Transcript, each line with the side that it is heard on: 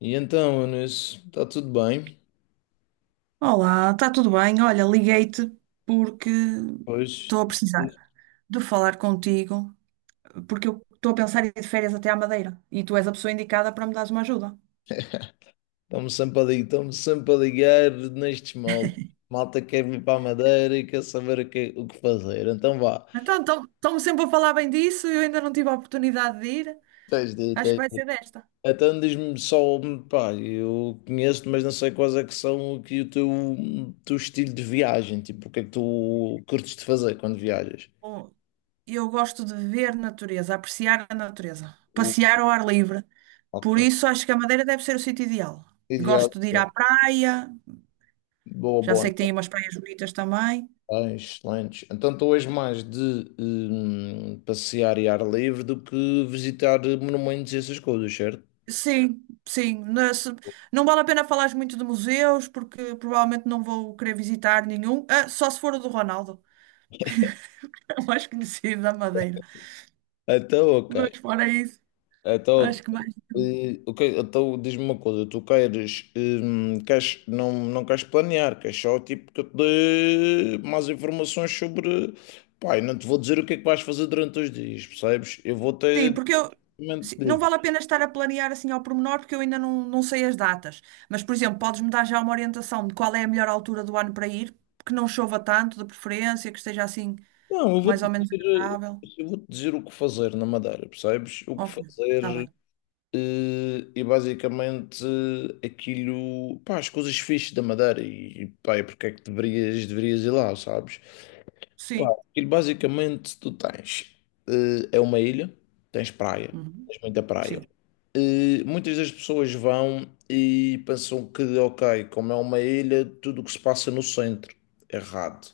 left: E então, Eunice, está tudo bem?
right: Olá, está tudo bem? Olha, liguei-te porque
left: Hoje
right: estou a precisar de falar contigo, porque eu estou a pensar em ir de férias até à Madeira e tu és a pessoa indicada para me dares uma ajuda.
left: estamos sempre a ligar, estamos sempre a ligar nestes moldes. Malta quer vir para a Madeira e quer saber o que fazer. Então vá,
right: Então, estão-me sempre a falar bem disso, eu ainda não tive a oportunidade de ir.
left: tens de ir,
right: Acho que
left: tens
right: vai
left: de ir.
right: ser desta.
left: Então diz-me só, pá, eu conheço-te, mas não sei quais é que são aqui o teu estilo de viagem. Tipo, o que é que tu curtes de fazer quando viajas?
right: Bom, eu gosto de ver natureza, apreciar a natureza,
left: O-
right: passear ao ar livre.
left: Ok.
right: Por isso, acho que a Madeira deve ser o sítio ideal.
left: Ideal.
right: Gosto de ir à praia,
left: Boa,
right: já
left: boa.
right: sei que tem aí umas praias bonitas também.
left: Lanche, lanche. Então estou hoje mais de passear e ar livre do que visitar monumentos e essas coisas, certo?
right: Sim, sim. Na se- Não vale a pena falar muito de museus, porque provavelmente não vou querer visitar nenhum. Ah, só se for o do Ronaldo, o mais conhecido da Madeira.
left: Então, ok.
right: Mas fora isso,
left: Então,
right: acho
left: ok.
right: que mais.
left: Ok, então diz-me uma coisa, tu queres não queres planear, queres só tipo que eu te dê mais informações sobre. Pai, não te vou dizer o que é que vais fazer durante os dias, percebes? Eu vou
right: Sim,
left: ter.
right: porque eu. Sim, não vale a pena estar a planear assim ao pormenor, porque eu ainda não sei as datas. Mas, por exemplo, podes-me dar já uma orientação de qual é a melhor altura do ano para ir, que não chova tanto, de preferência, que esteja assim
left: Não, eu
right: mais
left: vou-te
right: ou menos
left: dizer,
right: agradável.
left: eu vou-te dizer o que fazer na Madeira, percebes? O que
right: Ok, está
left: fazer.
right: bem.
left: E basicamente aquilo, pá, as coisas fixes da Madeira e pá, e porque é que deverias ir lá, sabes? Pá,
right: Sim.
left: aquilo basicamente tu tens, é uma ilha, tens praia,
right: Uhum.
left: tens muita praia.
right: Sim.
left: Muitas das pessoas vão e pensam que, ok, como é uma ilha, tudo o que se passa no centro, é errado.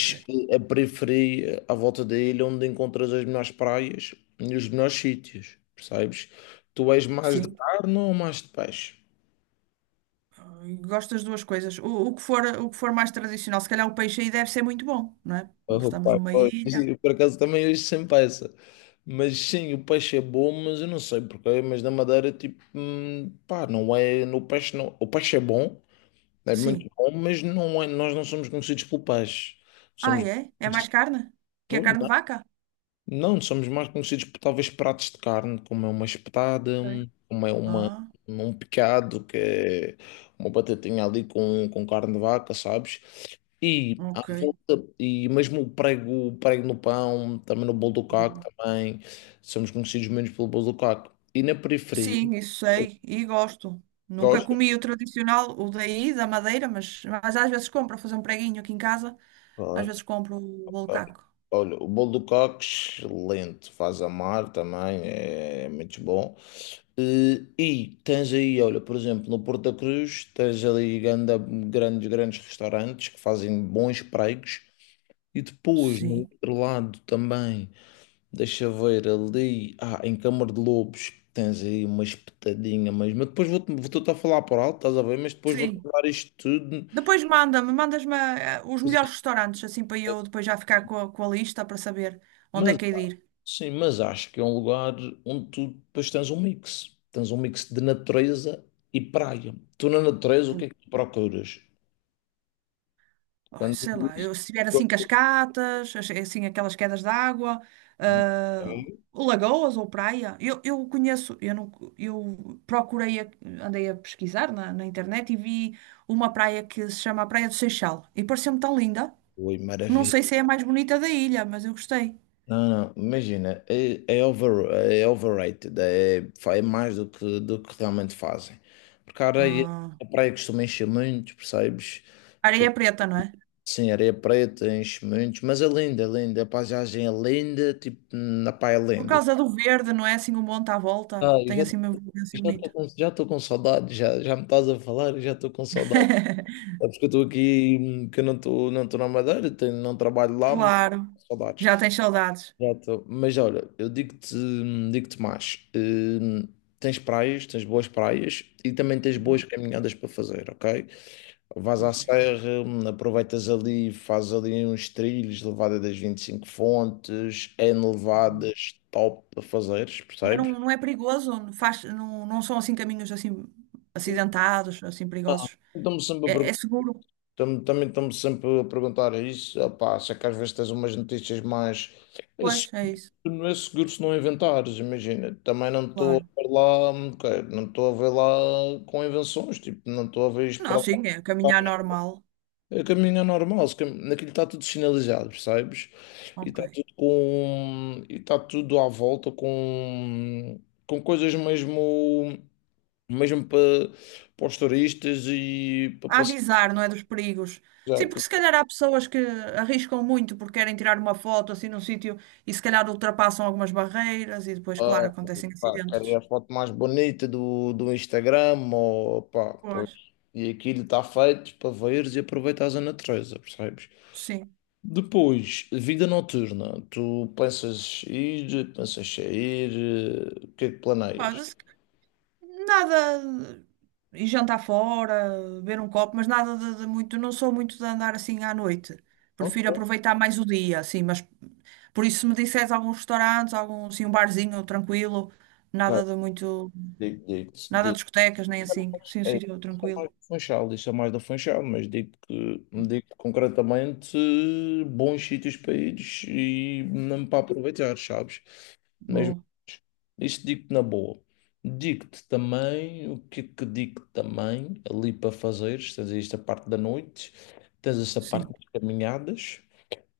right: Ok.
left: a periferia à volta da ilha onde encontras as melhores praias e os melhores sítios, percebes? Tu és mais de
right: Sim.
left: carne ou mais de peixe?
right: Gosto das duas coisas. O que for, o que for mais tradicional, se calhar o peixe aí deve ser muito bom, não é?
left: Oh,
right: Estamos
left: pá,
right: numa
left: pois,
right: ilha.
left: eu, por acaso também hoje sem peça. Mas sim, o peixe é bom, mas eu não sei porquê, mas na Madeira, tipo, pá, não é, no peixe não, o peixe é bom, é
right: Sim.
left: muito bom, mas não é, nós não somos conhecidos pelo peixe.
right: Ah,
left: Somos
right: é? É mais carne? Que a carne de vaca?
left: Não, somos mais conhecidos por talvez pratos de carne, como é uma espetada,
right: Ok.
left: como é uma,
right: Ah,
left: um picado, que é uma batatinha ali com carne de vaca, sabes? E à
right: ok.
left: volta, e mesmo o prego no pão, também no bolo do caco,
right: Boa.
left: também somos conhecidos menos pelo bolo do caco. E na periferia,
right: Sim, isso sei e gosto. Nunca
left: gosto.
right: comi o tradicional, o daí, da Madeira, mas às vezes compro para fazer um preguinho aqui em casa. Às
left: Claro,
right: vezes compro o bolo
left: claro.
right: caco.
left: Olha, o bolo do caco, excelente, faz amar também, é muito bom. E tens aí, olha, por exemplo, no Porto da Cruz, tens ali grandes restaurantes que fazem bons pregos. E depois, no
right: Sim.
left: outro lado também, deixa ver ali, em Câmara de Lobos, tens aí uma espetadinha mesmo. Mas depois vou-te a falar por alto, estás a ver? Mas depois vou-te
right: Sim.
left: dar isto tudo.
right: Depois manda-me, mandas-me os melhores restaurantes, assim para eu depois já ficar com com a lista para saber onde é
left: Mas,
right: que hei de ir.
left: sim, mas acho que é um lugar onde tu depois tens um mix. Tens um mix de natureza e praia. Tu na natureza, o
right: Pô,
left: que é que tu procuras?
right: ai,
left: Quando
right: sei lá, eu, se tiver assim cascatas, assim aquelas quedas de água, ah, lagoas ou praia. Eu conheço, eu, não, eu procurei, andei a pesquisar na internet e vi uma praia que se chama a Praia do Seixal e pareceu-me tão linda.
left: Ui,
right: Não
left: maravilha.
right: sei se é a mais bonita da ilha, mas eu gostei.
left: Não, não, imagina, é overrated, é mais do que, realmente fazem. Porque a areia,
right: Ah,
left: a praia costuma encher muito, percebes?
right: areia é preta, não é?
left: Sim, areia preta enche muito, mas é linda, a paisagem é linda, tipo, na praia é
right: Por
left: linda.
right: causa do verde, não é assim um monte à volta?
left: Ah, eu
right: Tem
left: já
right: assim uma evolução
left: já estou
right: bonita.
left: com, já tô com saudade, já me estás a falar, eu já estou com saudade. É porque eu estou aqui, que eu não estou na Madeira, tenho, não trabalho lá, mas tô
right: Claro.
left: com saudades.
right: Já tens saudades.
left: Já estou. Mas olha, eu digo-te mais. Tens praias, tens boas praias e também tens boas
right: Uhum.
left: caminhadas para fazer, ok? Vais à
right: Ok.
left: serra, aproveitas ali, fazes ali uns trilhos, levada das vinte e cinco fontes, N
right: Bom.
left: levadas, top para fazeres,
right: Mas
left: percebes?
right: não, não é perigoso? Não faz, não, não são assim caminhos assim
left: E
right: acidentados, assim perigosos?
left: estão-me sempre a
right: É,
left: pergun-
right: é seguro?
left: Também estão-me sempre a perguntar isso, opá, se é que às vezes tens umas notícias mais.
right: Pois, é isso.
left: Não é seguro se não inventares, imagina. Também não estou a
right: Claro.
left: ver lá, ok, não estou a ver lá com invenções, tipo, não estou a ver isto para
right: Não,
left: lá.
right: sim, é caminhar normal.
left: O caminho é normal, se cam- naquilo está tudo sinalizado, percebes? E
right: Ok.
left: está tudo com, e está tudo à volta com, coisas mesmo, mesmo para os turistas e para
right: A
left: passar.
right: avisar, não é dos perigos. Sim, porque se calhar há pessoas que arriscam muito porque querem tirar uma foto assim num sítio e se calhar ultrapassam algumas barreiras e depois,
left: Ah,
right: claro, acontecem
left: pá, querem
right: acidentes.
left: a foto mais bonita do Instagram, ou pá, pois.
right: Pois,
left: E aquilo está feito para veres e aproveitares a natureza, percebes?
right: sim.
left: Depois, vida noturna. Tu pensas ir, pensas sair, o que é que planeias?
right: Mas, nada. E jantar fora, beber um copo, mas nada de muito. Não sou muito de andar assim à noite.
left: Ok,
right: Prefiro aproveitar mais o dia, assim. Mas por isso, se me disseres alguns restaurantes, algum, assim, um barzinho tranquilo,
left: ok,
right: nada de muito.
left: digo, digo,
right: Nada de
left: digo.
right: discotecas, nem
left: Isso é
right: assim. Sim, um
left: mais é,
right: sítio
left: isso é mais
right: tranquilo.
left: do Funchal, mas digo concretamente bons sítios para ires e mesmo para aproveitar, sabes? Nas
right: Boa,
left: Isto digo-te na boa. Digo-te também, o que é que digo também, ali para fazeres, tens esta parte da noite, tens esta parte
right: sim.
left: das caminhadas,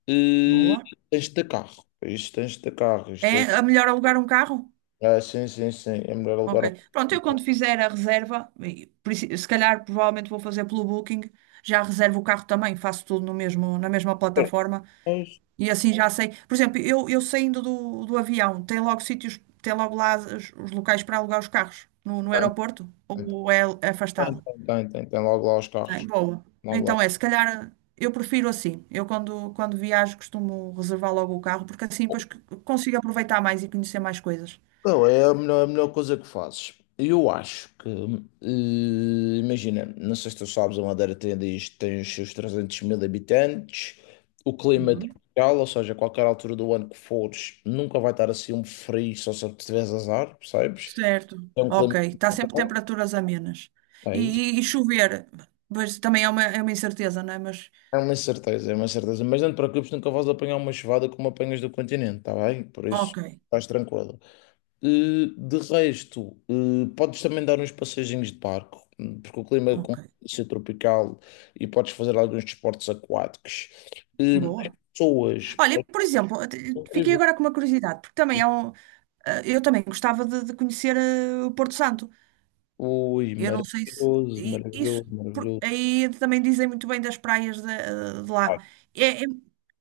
left: e
right: Boa.
left: tens de ter carro, isto tens de ter carro, isto
right: É,
left: tens...
right: a melhor alugar um carro?
left: Ah, sim, sim, sim, é melhor
right: Ok.
left: alugar um...
right: Pronto, eu quando fizer a reserva, e se calhar provavelmente vou fazer pelo Booking, já reservo o carro também, faço tudo no mesmo, na mesma plataforma
left: Tem,
right: e assim já sei. Por exemplo, eu saindo do avião, tem logo sítios, tem logo lá os locais para alugar os carros no
left: tem,
right: aeroporto
left: tem,
right: ou é
left: tem,
right: afastado?
left: tem, tem, tem logo lá os
right: Tem,
left: carros,
right: boa.
left: logo lá.
right: Então é, se calhar eu prefiro assim. Quando viajo costumo reservar logo o carro porque assim depois consigo aproveitar mais e conhecer mais coisas.
left: Não, é a melhor coisa que fazes. Eu acho que, imagina, não sei se tu sabes, a Madeira tem os seus 300 mil habitantes, o clima é tropical, ou seja, a qualquer altura do ano que fores, nunca vai estar assim um frio, só se tiveres azar, percebes?
right: Certo,
left: É um
right: ok.
left: clima
right: Está sempre
left: tropical.
right: temperaturas amenas. E, e chover, pois também é uma incerteza, não é? Mas,
left: É uma certeza, é uma certeza. Mas não te preocupes, nunca vais apanhar uma chuvada como apanhas do continente, tá bem? Por isso,
right: ok,
left: estás tranquilo. De resto, podes também dar uns passeizinhos de barco, porque o clima é
right: ok.
left: ser tropical e podes fazer alguns desportos aquáticos. Eh, as
right: Boa.
left: pessoas,
right: Olha, e, por exemplo, fiquei
left: incrível.
right: agora com uma curiosidade, porque também é um. Eu também gostava de conhecer o Porto Santo.
left: Ui,
right: Eu não sei se.
left: maravilhoso,
right: E- Isso.
left: maravilhoso,
right: por-
left: maravilhoso.
right: Aí também dizem muito bem das praias de lá.
left: Ah,
right: É- é-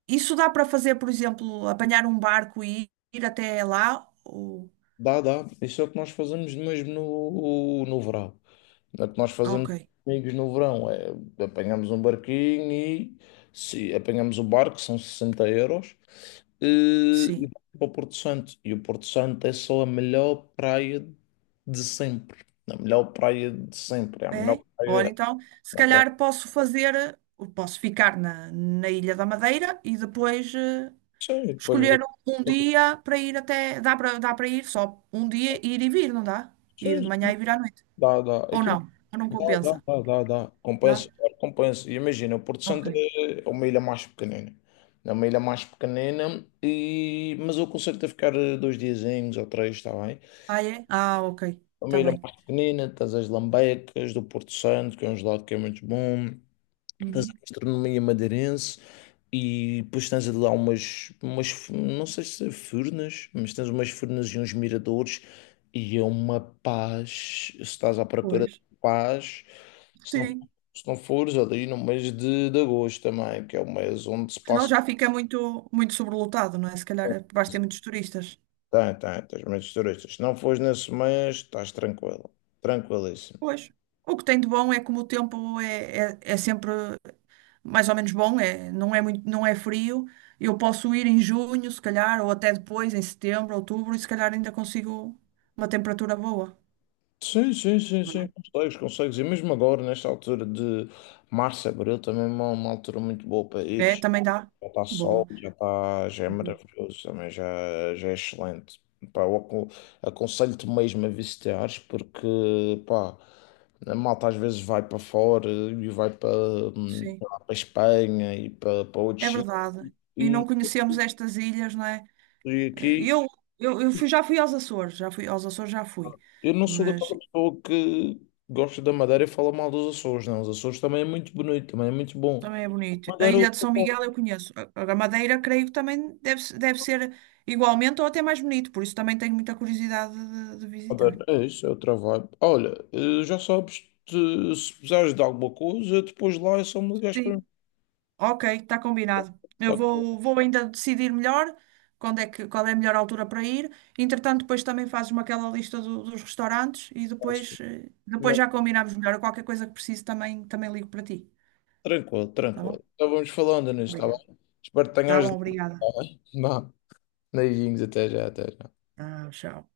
right: isso dá para fazer, por exemplo, apanhar um barco e ir até lá? Ou...
left: dá, dá. Isso é o que nós fazemos mesmo no verão. É o que nós fazemos
right: Ok,
left: com amigos no verão, é apanhamos um barquinho e se apanhamos o barco, são 60 euros, e,
right: sim.
left: e vamos para o Porto Santo. E o Porto Santo é só a melhor praia de sempre. A melhor praia de sempre. É a melhor
right: É? Olha
left: praia.
right: então, se
left: Uma praia.
right: calhar posso fazer, posso ficar na, na Ilha da Madeira e depois
left: Sim, e depois
right: escolher um dia para ir até. Dá para ir só um dia, ir e vir, não dá? Ir de
left: sim,
right: manhã e vir à noite.
left: dá, dá. É
right: Ou
left: que
right: não? Ou não
left: dá, dá,
right: compensa?
left: dá, dá, dá.
right: Dá?
left: Compensa, claro, compensa. E imagina, o Porto
right: Ok.
left: Santo é uma ilha mais pequenina. É uma ilha mais pequenina, e... mas eu consigo-te ficar dois diazinhos ou três, está bem?
right: Ah, é? Ah, ok.
left: É uma
right: Está
left: ilha
right: bem.
left: mais pequenina, tens as lambecas do Porto Santo, que é um gelado que é muito bom. Tens a
right: Uhum.
left: gastronomia madeirense e depois tens lá não sei se é furnas, mas tens umas furnas e uns miradores e é uma paz. Se estás à procura
right: Pois.
left: de paz, se não,
right: Sim.
left: se não fores ali no mês de, agosto também, que é o mês onde se
right: Senão
left: passa,
right: já fica muito, muito sobrelotado, não é? Se calhar vais ter muitos turistas.
left: tens muitos turistas. Se não fores nesse mês, estás tranquilo, tranquilíssimo.
right: Pois. O que tem de bom é como o tempo é sempre mais ou menos bom, é, não é muito, não é frio. Eu posso ir em junho, se calhar, ou até depois, em setembro, outubro, e se calhar ainda consigo uma temperatura boa.
left: Sim, sim, sim, sim,
right: Não
left: consegues, consegues. E mesmo agora, nesta altura de março, abril, também é uma altura muito boa para ir.
right: É, é, também dá.
left: Já está sol,
right: Boa,
left: já está, já é
right: é?
left: maravilhoso também, já é excelente. Pá, eu aconselho-te mesmo a visitares porque, pá, a malta às vezes vai para fora e vai para, hum,
right: Sim,
left: para a Espanha e para outros
right: é
left: sítios
right: verdade. E
left: e,
right: não conhecemos estas ilhas, não é?
left: e aqui
right: Eu, já fui aos Açores, já fui aos Açores, já fui.
left: eu não sou
right: Mas
left: daquela pessoa que gosta da Madeira e fala mal dos Açores, não. Os Açores também é muito bonito, também é muito bom.
right: também é bonito. A
left: Madeira
right: Ilha de São Miguel eu conheço. A Madeira creio que também deve, deve ser igualmente ou até mais bonito, por isso também tenho muita curiosidade de visitar.
left: Moderno, é isso, é outra vibe. Olha, já sabes, se precisares de alguma coisa, depois lá é só me ligares para
right: Sim,
left: mim.
right: ok, está combinado.
left: Tá tudo bem,
right: Vou ainda decidir melhor quando é que, qual é a melhor altura para ir. Entretanto, depois também fazes-me aquela lista dos restaurantes e
left: tá
right: depois,
left: tudo bem.
right: depois já combinamos melhor. Qualquer coisa que precise também, também ligo para ti.
left: Tranquilo,
right: Tá bom?
left: tranquilo. Então vamos falando nisso, está
right: Obrigada.
left: bem? Espero que
right: Tá
left: tenhas.
right: bom,
left: Tá
right: obrigada.
left: bem? Vá. Beijinhos, até já, até já.
right: Ah, tchau.